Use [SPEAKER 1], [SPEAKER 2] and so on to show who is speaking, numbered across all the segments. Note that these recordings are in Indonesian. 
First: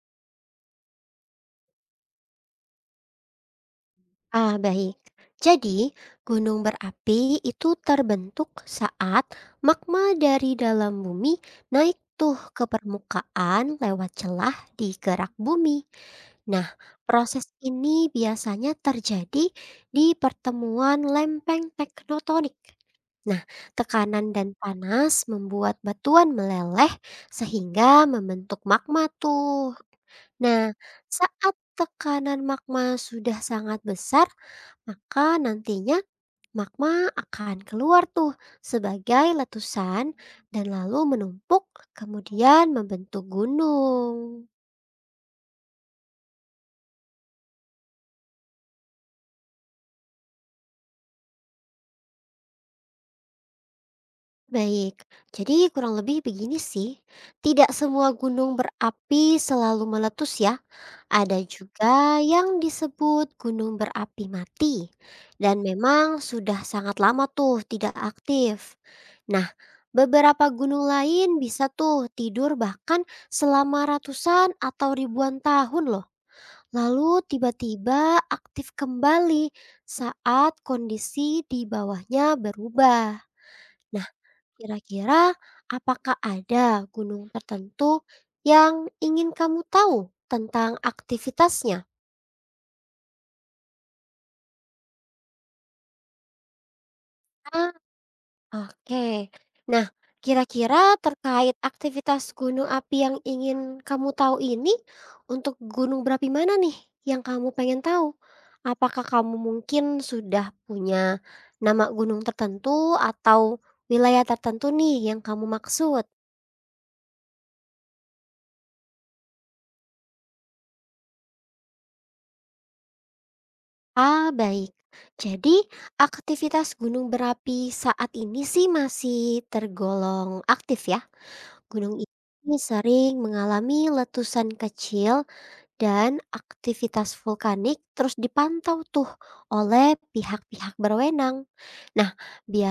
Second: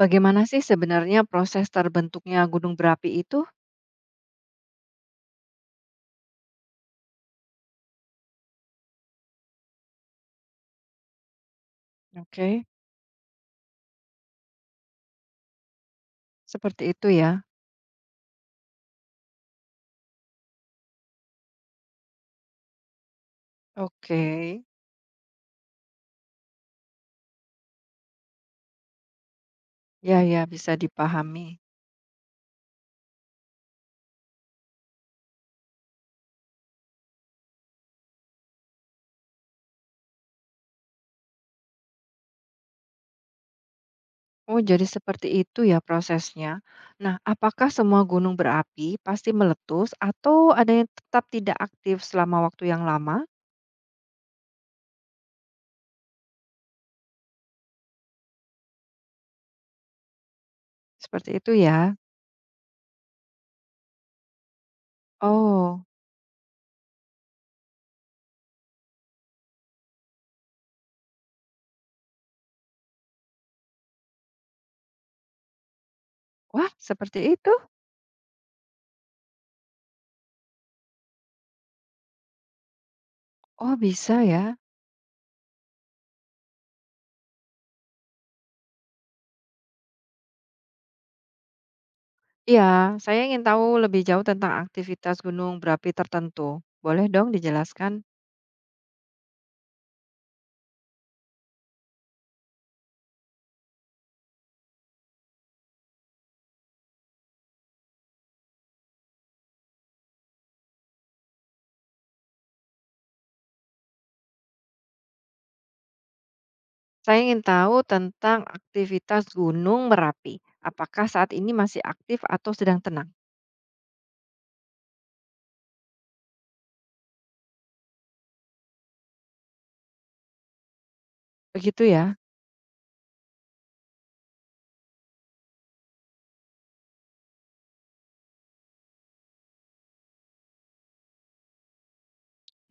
[SPEAKER 1] Bagaimana sih sebenarnya proses terbentuknya gunung berapi itu?
[SPEAKER 2] Baik. Jadi, gunung berapi itu terbentuk saat magma dari dalam bumi naik tuh
[SPEAKER 1] Oke.
[SPEAKER 2] ke permukaan lewat celah di gerak bumi. Nah,
[SPEAKER 1] Seperti itu ya?
[SPEAKER 2] proses ini biasanya terjadi di pertemuan lempeng tektonik. Nah,
[SPEAKER 1] Oke.
[SPEAKER 2] tekanan dan panas membuat batuan meleleh sehingga membentuk magma tuh.
[SPEAKER 1] Ya, ya,
[SPEAKER 2] Nah,
[SPEAKER 1] bisa dipahami.
[SPEAKER 2] saat tekanan magma sudah sangat besar, maka nantinya magma akan keluar tuh sebagai letusan dan lalu menumpuk kemudian membentuk gunung.
[SPEAKER 1] Oh, jadi seperti itu ya prosesnya. Nah, apakah semua gunung berapi pasti meletus atau ada yang tetap tidak aktif selama waktu yang lama?
[SPEAKER 2] Baik, jadi kurang lebih begini sih. Tidak semua gunung berapi selalu meletus ya.
[SPEAKER 1] Seperti
[SPEAKER 2] Ada
[SPEAKER 1] itu ya?
[SPEAKER 2] juga yang disebut gunung berapi mati, dan
[SPEAKER 1] Oh,
[SPEAKER 2] memang sudah sangat lama tuh tidak aktif. Nah, beberapa gunung lain bisa tuh tidur bahkan selama ratusan atau ribuan tahun loh.
[SPEAKER 1] wah seperti
[SPEAKER 2] Lalu
[SPEAKER 1] itu?
[SPEAKER 2] tiba-tiba aktif kembali saat kondisi di bawahnya berubah.
[SPEAKER 1] Oh,
[SPEAKER 2] Nah,
[SPEAKER 1] bisa ya?
[SPEAKER 2] kira-kira apakah ada gunung tertentu yang ingin kamu tahu tentang aktivitasnya?
[SPEAKER 1] Iya, saya ingin tahu lebih jauh tentang aktivitas gunung berapi tertentu. Boleh dong dijelaskan?
[SPEAKER 2] Oke. Nah, kira-kira terkait aktivitas gunung api yang ingin kamu tahu ini, untuk gunung berapi mana nih yang kamu pengen tahu? Apakah kamu mungkin sudah punya nama gunung tertentu atau wilayah tertentu nih yang kamu maksud?
[SPEAKER 1] Saya ingin tahu tentang aktivitas Gunung Merapi. Apakah saat ini masih aktif atau sedang tenang?
[SPEAKER 2] Baik. Jadi, aktivitas gunung berapi saat ini sih masih tergolong aktif ya.
[SPEAKER 1] Begitu
[SPEAKER 2] Gunung
[SPEAKER 1] ya?
[SPEAKER 2] ini sering mengalami letusan kecil dan aktivitas vulkanik terus dipantau tuh oleh pihak-pihak berwenang. Nah,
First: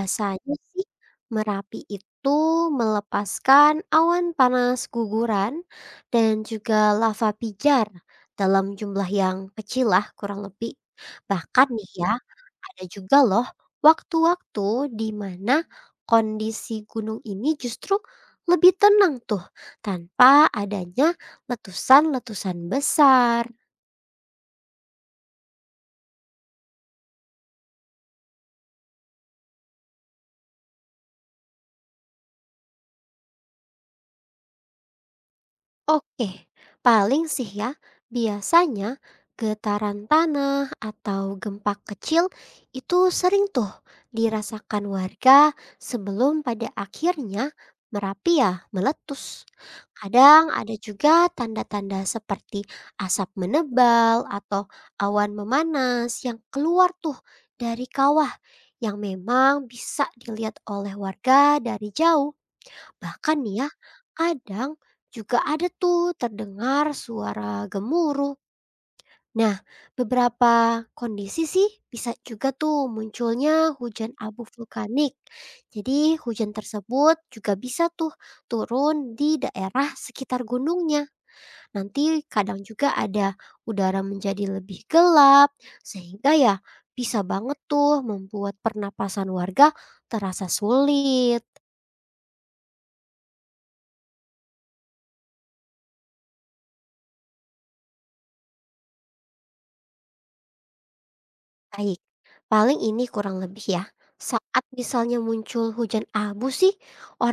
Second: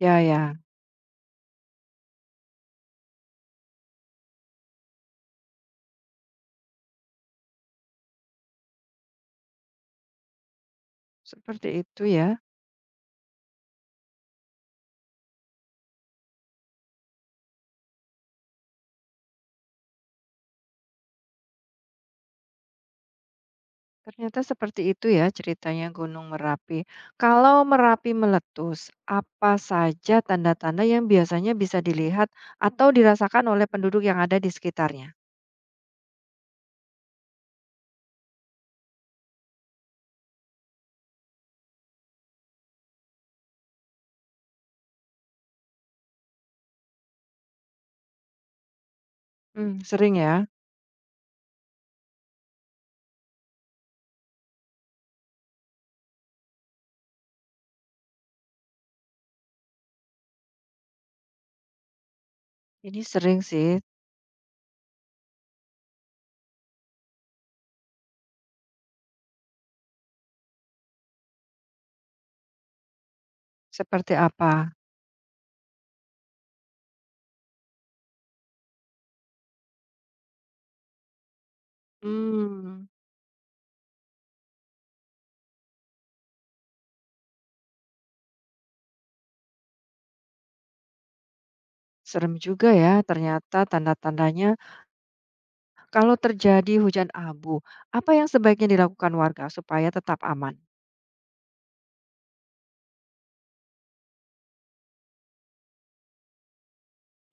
[SPEAKER 1] Ya, ya.
[SPEAKER 2] sih Merapi itu melepaskan awan panas guguran dan juga lava pijar dalam jumlah yang kecil lah kurang lebih.
[SPEAKER 1] Seperti
[SPEAKER 2] Bahkan nih
[SPEAKER 1] itu
[SPEAKER 2] ya,
[SPEAKER 1] ya.
[SPEAKER 2] ada juga loh waktu-waktu di mana kondisi gunung ini justru lebih tenang tuh tanpa adanya letusan-letusan besar.
[SPEAKER 1] Ternyata seperti itu ya ceritanya Gunung Merapi. Kalau Merapi meletus, apa saja tanda-tanda yang biasanya bisa dilihat atau dirasakan oleh penduduk yang ada di sekitarnya?
[SPEAKER 2] Oke, paling sih ya, biasanya getaran tanah atau gempa kecil itu sering tuh dirasakan warga sebelum pada akhirnya Merapi ya meletus.
[SPEAKER 1] Hmm, sering ya.
[SPEAKER 2] Kadang ada juga tanda-tanda seperti asap menebal atau awan memanas yang keluar tuh dari kawah yang memang bisa dilihat oleh warga dari jauh.
[SPEAKER 1] Ini
[SPEAKER 2] Bahkan
[SPEAKER 1] sering
[SPEAKER 2] nih ya,
[SPEAKER 1] sih.
[SPEAKER 2] kadang juga ada tuh terdengar suara gemuruh. Nah, beberapa kondisi sih bisa juga tuh munculnya
[SPEAKER 1] Seperti
[SPEAKER 2] hujan abu
[SPEAKER 1] apa?
[SPEAKER 2] vulkanik. Jadi hujan tersebut juga bisa tuh turun di daerah sekitar gunungnya. Nanti kadang
[SPEAKER 1] Hmm,
[SPEAKER 2] juga ada udara menjadi lebih gelap sehingga ya bisa banget tuh membuat pernapasan warga terasa sulit.
[SPEAKER 1] serem juga ya. Ternyata tanda-tandanya. Kalau terjadi hujan abu, apa yang sebaiknya dilakukan warga supaya tetap aman?
[SPEAKER 2] Baik, paling ini kurang lebih ya. Saat misalnya muncul hujan abu sih,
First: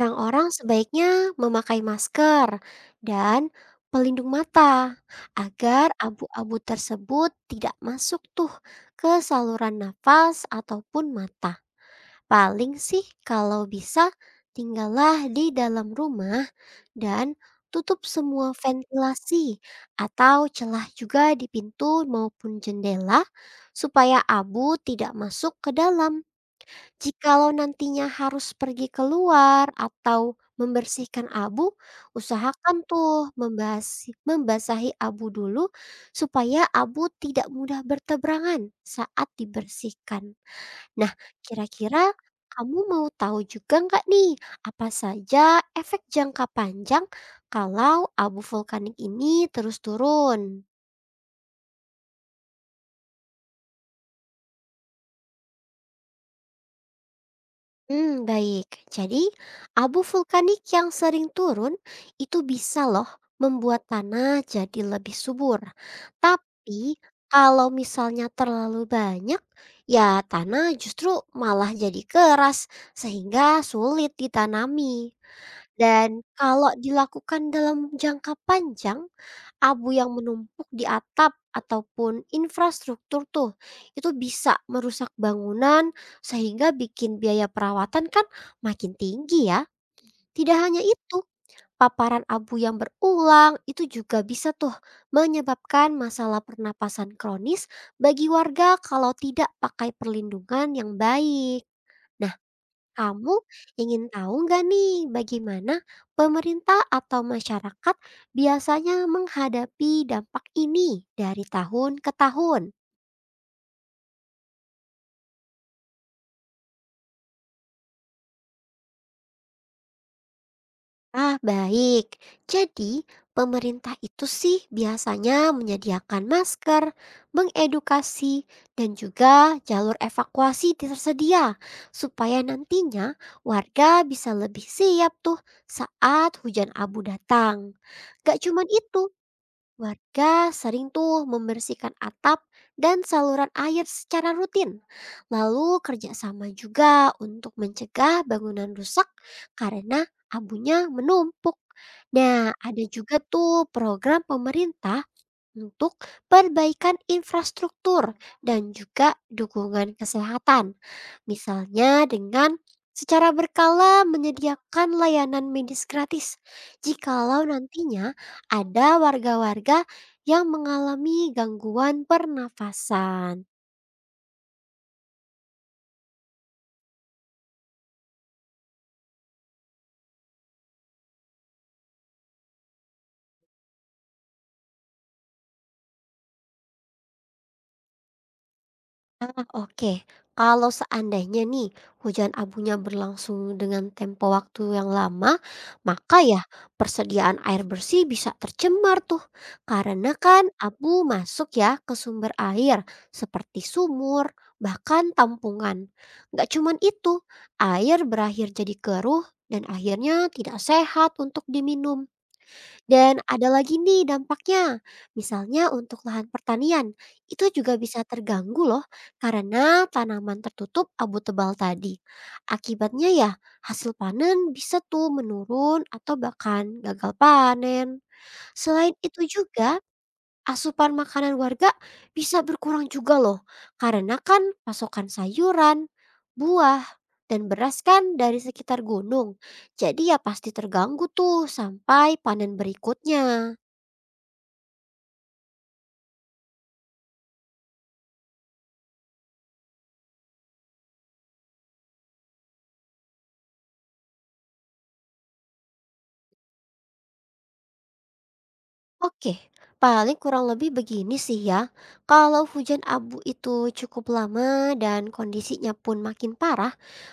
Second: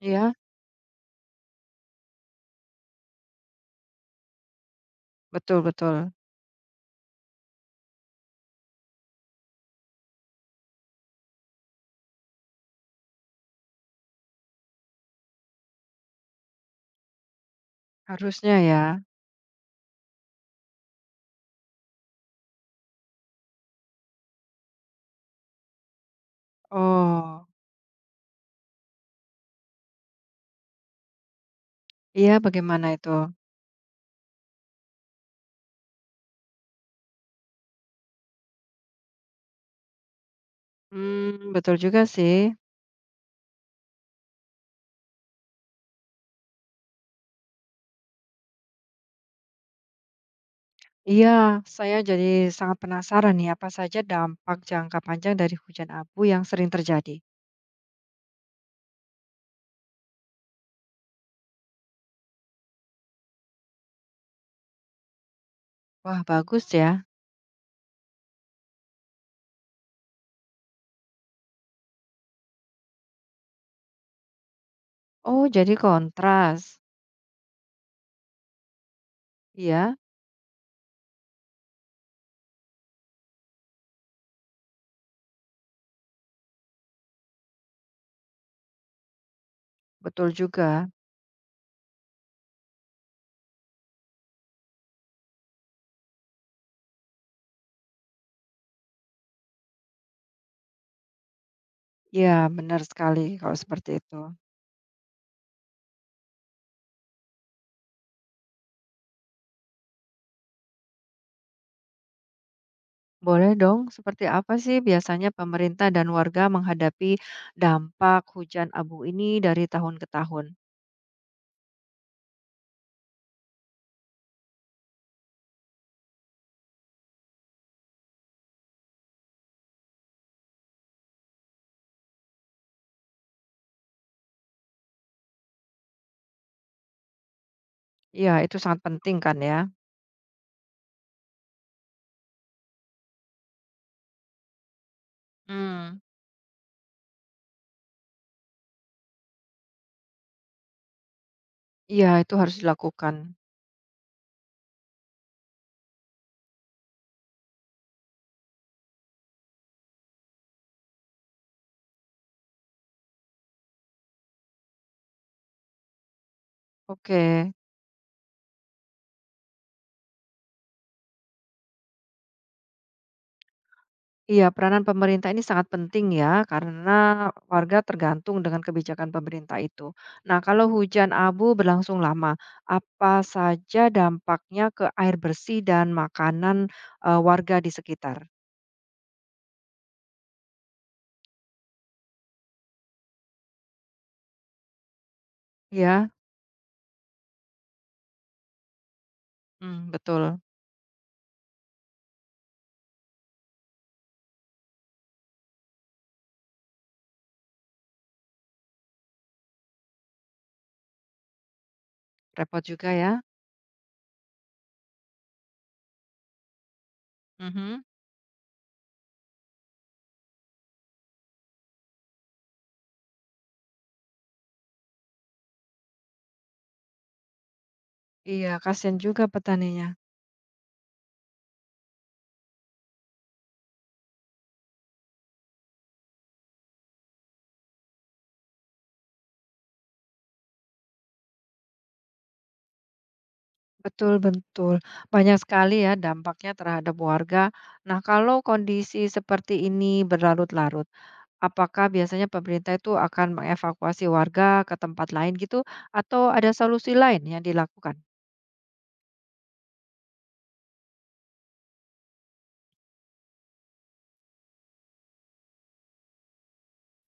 [SPEAKER 1] Iya,
[SPEAKER 2] sebaiknya memakai masker dan pelindung mata
[SPEAKER 1] betul
[SPEAKER 2] agar
[SPEAKER 1] betul.
[SPEAKER 2] abu-abu tersebut tidak masuk tuh ke saluran nafas ataupun mata. Paling sih kalau bisa tinggallah di dalam rumah dan tutup semua
[SPEAKER 1] Harusnya ya.
[SPEAKER 2] ventilasi atau celah juga di pintu maupun jendela supaya abu tidak masuk ke dalam.
[SPEAKER 1] Oh,
[SPEAKER 2] Jikalau nantinya harus pergi keluar atau membersihkan abu,
[SPEAKER 1] iya
[SPEAKER 2] usahakan
[SPEAKER 1] bagaimana itu?
[SPEAKER 2] tuh membasahi abu dulu supaya abu tidak mudah bertebaran saat dibersihkan. Nah,
[SPEAKER 1] Hmm, betul juga
[SPEAKER 2] kira-kira
[SPEAKER 1] sih.
[SPEAKER 2] kamu mau tahu juga nggak nih, apa saja efek jangka panjang kalau abu vulkanik ini terus turun?
[SPEAKER 1] Iya, saya jadi sangat penasaran nih apa saja dampak jangka panjang dari hujan abu yang sering terjadi.
[SPEAKER 2] Baik. Jadi, abu vulkanik yang sering turun itu bisa loh membuat tanah jadi lebih subur.
[SPEAKER 1] Wah, bagus ya.
[SPEAKER 2] Tapi, kalau misalnya terlalu banyak, ya tanah justru malah jadi keras sehingga sulit ditanami.
[SPEAKER 1] Oh, jadi
[SPEAKER 2] Dan kalau
[SPEAKER 1] kontras.
[SPEAKER 2] dilakukan dalam jangka panjang, abu
[SPEAKER 1] Iya,
[SPEAKER 2] yang menumpuk di atap ataupun infrastruktur tuh, itu bisa merusak bangunan sehingga bikin biaya perawatan kan makin tinggi ya.
[SPEAKER 1] betul
[SPEAKER 2] Tidak hanya
[SPEAKER 1] juga.
[SPEAKER 2] itu, paparan abu yang berulang itu juga bisa tuh menyebabkan masalah pernapasan kronis bagi warga kalau tidak pakai perlindungan yang baik.
[SPEAKER 1] Iya, benar sekali
[SPEAKER 2] Kamu
[SPEAKER 1] kalau seperti
[SPEAKER 2] ingin
[SPEAKER 1] itu.
[SPEAKER 2] tahu nggak nih bagaimana pemerintah atau masyarakat biasanya menghadapi dampak ini dari tahun ke tahun?
[SPEAKER 1] Boleh dong, seperti apa sih biasanya pemerintah dan warga menghadapi dampak hujan abu ini dari tahun ke tahun?
[SPEAKER 2] Baik. Jadi, pemerintah itu sih biasanya menyediakan masker, mengedukasi, dan juga jalur evakuasi tersedia supaya nantinya warga bisa lebih siap tuh saat hujan abu datang.
[SPEAKER 1] Ya
[SPEAKER 2] Gak
[SPEAKER 1] itu
[SPEAKER 2] cuman
[SPEAKER 1] sangat
[SPEAKER 2] itu,
[SPEAKER 1] penting kan ya?
[SPEAKER 2] warga sering tuh membersihkan atap dan saluran air secara rutin. Lalu
[SPEAKER 1] Hmm.
[SPEAKER 2] kerjasama juga untuk mencegah bangunan rusak karena abunya menumpuk.
[SPEAKER 1] Iya, itu
[SPEAKER 2] Nah,
[SPEAKER 1] harus
[SPEAKER 2] ada
[SPEAKER 1] dilakukan.
[SPEAKER 2] juga tuh program pemerintah untuk perbaikan infrastruktur dan juga dukungan kesehatan. Misalnya dengan secara berkala menyediakan layanan medis gratis jikalau
[SPEAKER 1] Oke.
[SPEAKER 2] nantinya ada warga-warga yang mengalami gangguan pernafasan.
[SPEAKER 1] Iya, peranan pemerintah ini sangat penting ya, karena warga tergantung dengan kebijakan pemerintah itu. Nah, kalau hujan abu berlangsung lama, apa saja dampaknya ke air bersih dan makanan warga di sekitar?
[SPEAKER 2] Oke. Kalau seandainya nih hujan abunya berlangsung dengan tempo waktu yang lama,
[SPEAKER 1] Ya,
[SPEAKER 2] maka ya persediaan air bersih bisa tercemar tuh.
[SPEAKER 1] mm,
[SPEAKER 2] Karena
[SPEAKER 1] betul.
[SPEAKER 2] kan abu masuk ya ke sumber air seperti sumur, bahkan tampungan. Nggak cuman itu, air berakhir jadi keruh dan akhirnya tidak sehat untuk diminum.
[SPEAKER 1] Repot juga ya.
[SPEAKER 2] Dan ada lagi nih dampaknya, misalnya untuk lahan pertanian, itu juga
[SPEAKER 1] Mhm.
[SPEAKER 2] bisa terganggu loh karena tanaman tertutup abu tebal tadi. Akibatnya ya hasil panen bisa tuh menurun atau bahkan gagal panen.
[SPEAKER 1] Iya,
[SPEAKER 2] Selain
[SPEAKER 1] kasihan
[SPEAKER 2] itu
[SPEAKER 1] juga
[SPEAKER 2] juga
[SPEAKER 1] petaninya.
[SPEAKER 2] asupan makanan warga bisa berkurang juga loh, karena kan pasokan sayuran, buah, dan beras kan dari sekitar gunung. Jadi ya pasti terganggu tuh sampai panen berikutnya.
[SPEAKER 1] Betul betul. Banyak sekali ya dampaknya terhadap warga. Nah, kalau kondisi seperti ini berlarut-larut, apakah biasanya pemerintah itu akan mengevakuasi warga ke tempat lain gitu atau ada solusi lain yang dilakukan?
[SPEAKER 2] Oke, paling kurang lebih begini sih ya. Kalau hujan abu itu cukup lama dan kondisinya pun makin parah,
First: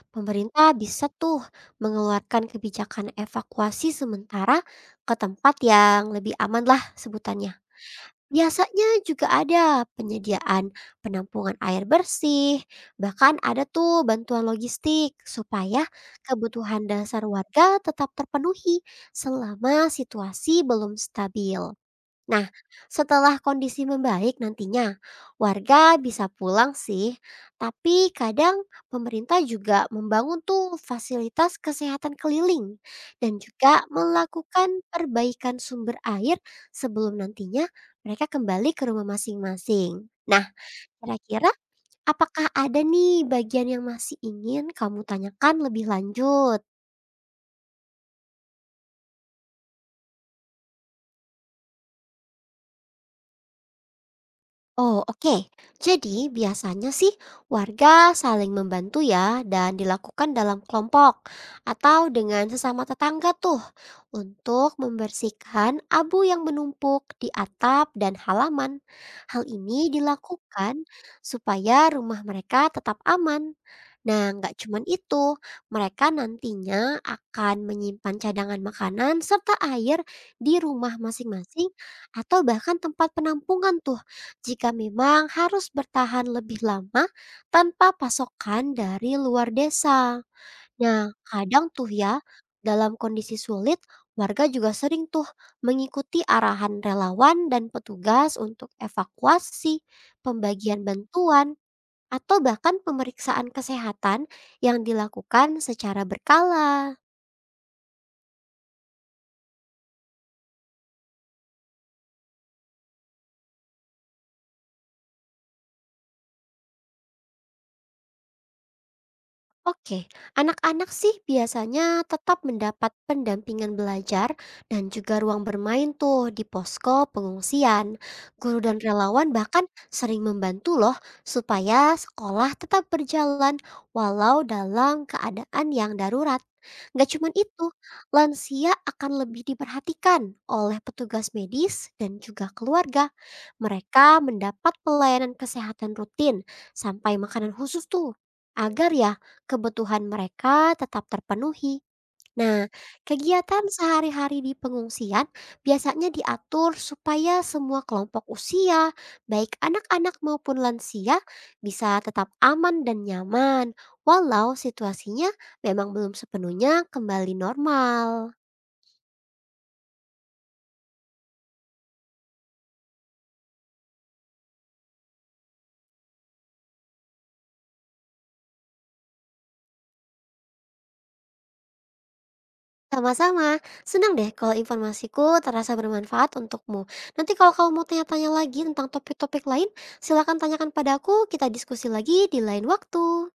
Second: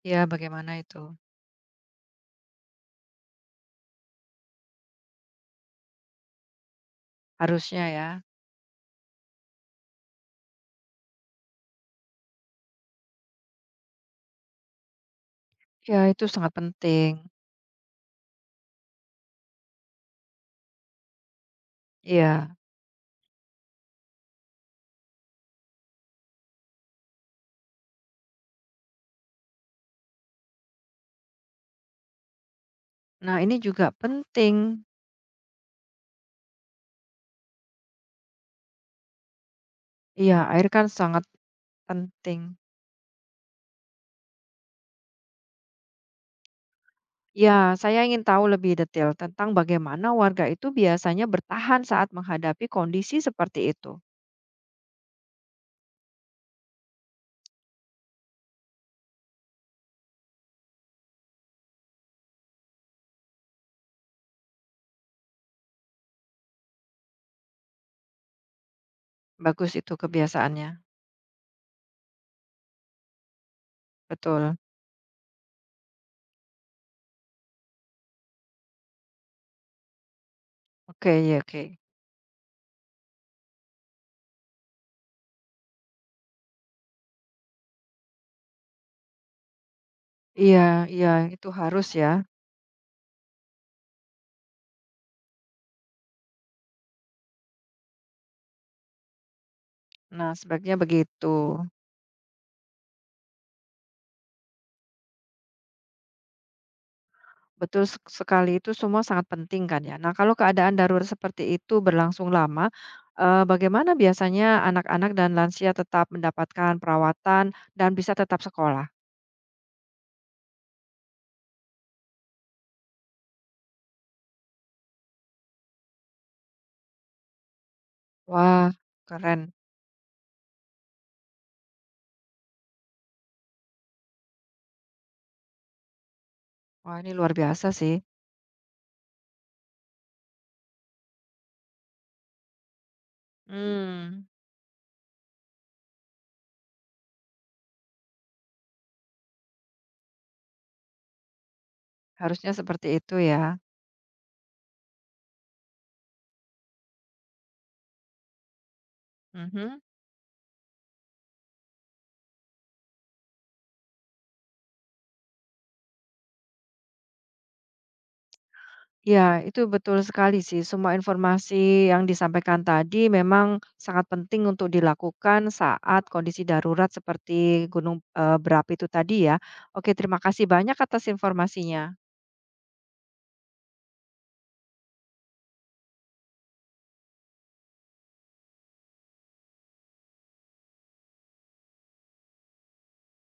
[SPEAKER 1] Ya
[SPEAKER 2] pemerintah
[SPEAKER 1] bagaimana itu?
[SPEAKER 2] bisa tuh mengeluarkan kebijakan evakuasi sementara ke tempat yang lebih aman lah sebutannya.
[SPEAKER 1] Harusnya ya.
[SPEAKER 2] Biasanya juga ada penyediaan penampungan air bersih, bahkan ada tuh bantuan logistik supaya
[SPEAKER 1] Ya, itu sangat
[SPEAKER 2] kebutuhan
[SPEAKER 1] penting.
[SPEAKER 2] dasar warga tetap terpenuhi selama situasi belum stabil. Nah,
[SPEAKER 1] Iya.
[SPEAKER 2] setelah kondisi membaik nantinya, warga bisa pulang sih, tapi kadang pemerintah juga membangun tuh fasilitas kesehatan keliling
[SPEAKER 1] Nah,
[SPEAKER 2] dan
[SPEAKER 1] ini
[SPEAKER 2] juga
[SPEAKER 1] juga penting.
[SPEAKER 2] melakukan perbaikan sumber air sebelum nantinya mereka kembali ke rumah masing-masing.
[SPEAKER 1] Iya,
[SPEAKER 2] Nah,
[SPEAKER 1] air kan sangat
[SPEAKER 2] kira-kira
[SPEAKER 1] penting.
[SPEAKER 2] apakah ada nih bagian yang masih ingin kamu tanyakan lebih lanjut?
[SPEAKER 1] Ya, saya ingin tahu lebih detail tentang bagaimana warga itu biasanya bertahan saat menghadapi kondisi seperti itu.
[SPEAKER 2] Oh, oke. Jadi, biasanya sih warga saling membantu ya dan dilakukan dalam kelompok atau dengan sesama tetangga tuh untuk membersihkan abu yang menumpuk di atap dan halaman. Hal
[SPEAKER 1] Bagus
[SPEAKER 2] ini
[SPEAKER 1] itu kebiasaannya.
[SPEAKER 2] dilakukan supaya rumah mereka tetap aman. Nah,
[SPEAKER 1] Betul.
[SPEAKER 2] nggak cuman itu, mereka nantinya akan menyimpan cadangan makanan serta air di rumah
[SPEAKER 1] Oke, ya, oke.
[SPEAKER 2] masing-masing atau bahkan tempat penampungan tuh jika memang harus bertahan lebih lama tanpa pasokan dari luar desa.
[SPEAKER 1] Iya,
[SPEAKER 2] Nah,
[SPEAKER 1] iya, itu
[SPEAKER 2] kadang
[SPEAKER 1] harus
[SPEAKER 2] tuh
[SPEAKER 1] ya.
[SPEAKER 2] ya, dalam kondisi sulit, warga juga sering tuh mengikuti arahan relawan dan petugas untuk evakuasi,
[SPEAKER 1] Nah, sebaiknya
[SPEAKER 2] pembagian
[SPEAKER 1] begitu.
[SPEAKER 2] bantuan, atau bahkan pemeriksaan kesehatan yang dilakukan secara berkala.
[SPEAKER 1] Sekali itu semua sangat penting kan ya. Nah, kalau keadaan darurat seperti itu berlangsung lama, bagaimana biasanya anak-anak dan lansia tetap mendapatkan perawatan dan bisa tetap sekolah?
[SPEAKER 2] Oke, anak-anak sih biasanya tetap mendapat pendampingan belajar dan juga ruang bermain tuh di posko pengungsian. Guru
[SPEAKER 1] Wah,
[SPEAKER 2] dan relawan
[SPEAKER 1] keren.
[SPEAKER 2] bahkan sering membantu loh supaya sekolah tetap berjalan walau dalam keadaan yang darurat.
[SPEAKER 1] Wah,
[SPEAKER 2] Gak
[SPEAKER 1] ini
[SPEAKER 2] cuman
[SPEAKER 1] luar
[SPEAKER 2] itu,
[SPEAKER 1] biasa sih.
[SPEAKER 2] lansia akan lebih diperhatikan oleh petugas medis dan juga keluarga. Mereka
[SPEAKER 1] Hmm.
[SPEAKER 2] mendapat pelayanan kesehatan rutin sampai makanan khusus tuh agar ya kebutuhan mereka tetap terpenuhi.
[SPEAKER 1] Harusnya
[SPEAKER 2] Nah,
[SPEAKER 1] seperti itu ya.
[SPEAKER 2] kegiatan sehari-hari di pengungsian biasanya diatur supaya semua kelompok usia, baik
[SPEAKER 1] Mhm.
[SPEAKER 2] anak-anak maupun lansia, bisa tetap aman dan nyaman, walau situasinya memang belum sepenuhnya kembali normal.
[SPEAKER 1] Iya, itu betul sekali sih. Semua informasi yang disampaikan tadi memang sangat penting untuk dilakukan saat kondisi darurat seperti gunung, berapi itu tadi ya. Oke, terima kasih banyak atas informasinya.
[SPEAKER 2] Sama-sama, senang deh kalau informasiku terasa bermanfaat untukmu. Nanti kalau kamu mau tanya-tanya lagi tentang topik-topik lain, silakan tanyakan padaku, kita diskusi lagi di lain waktu.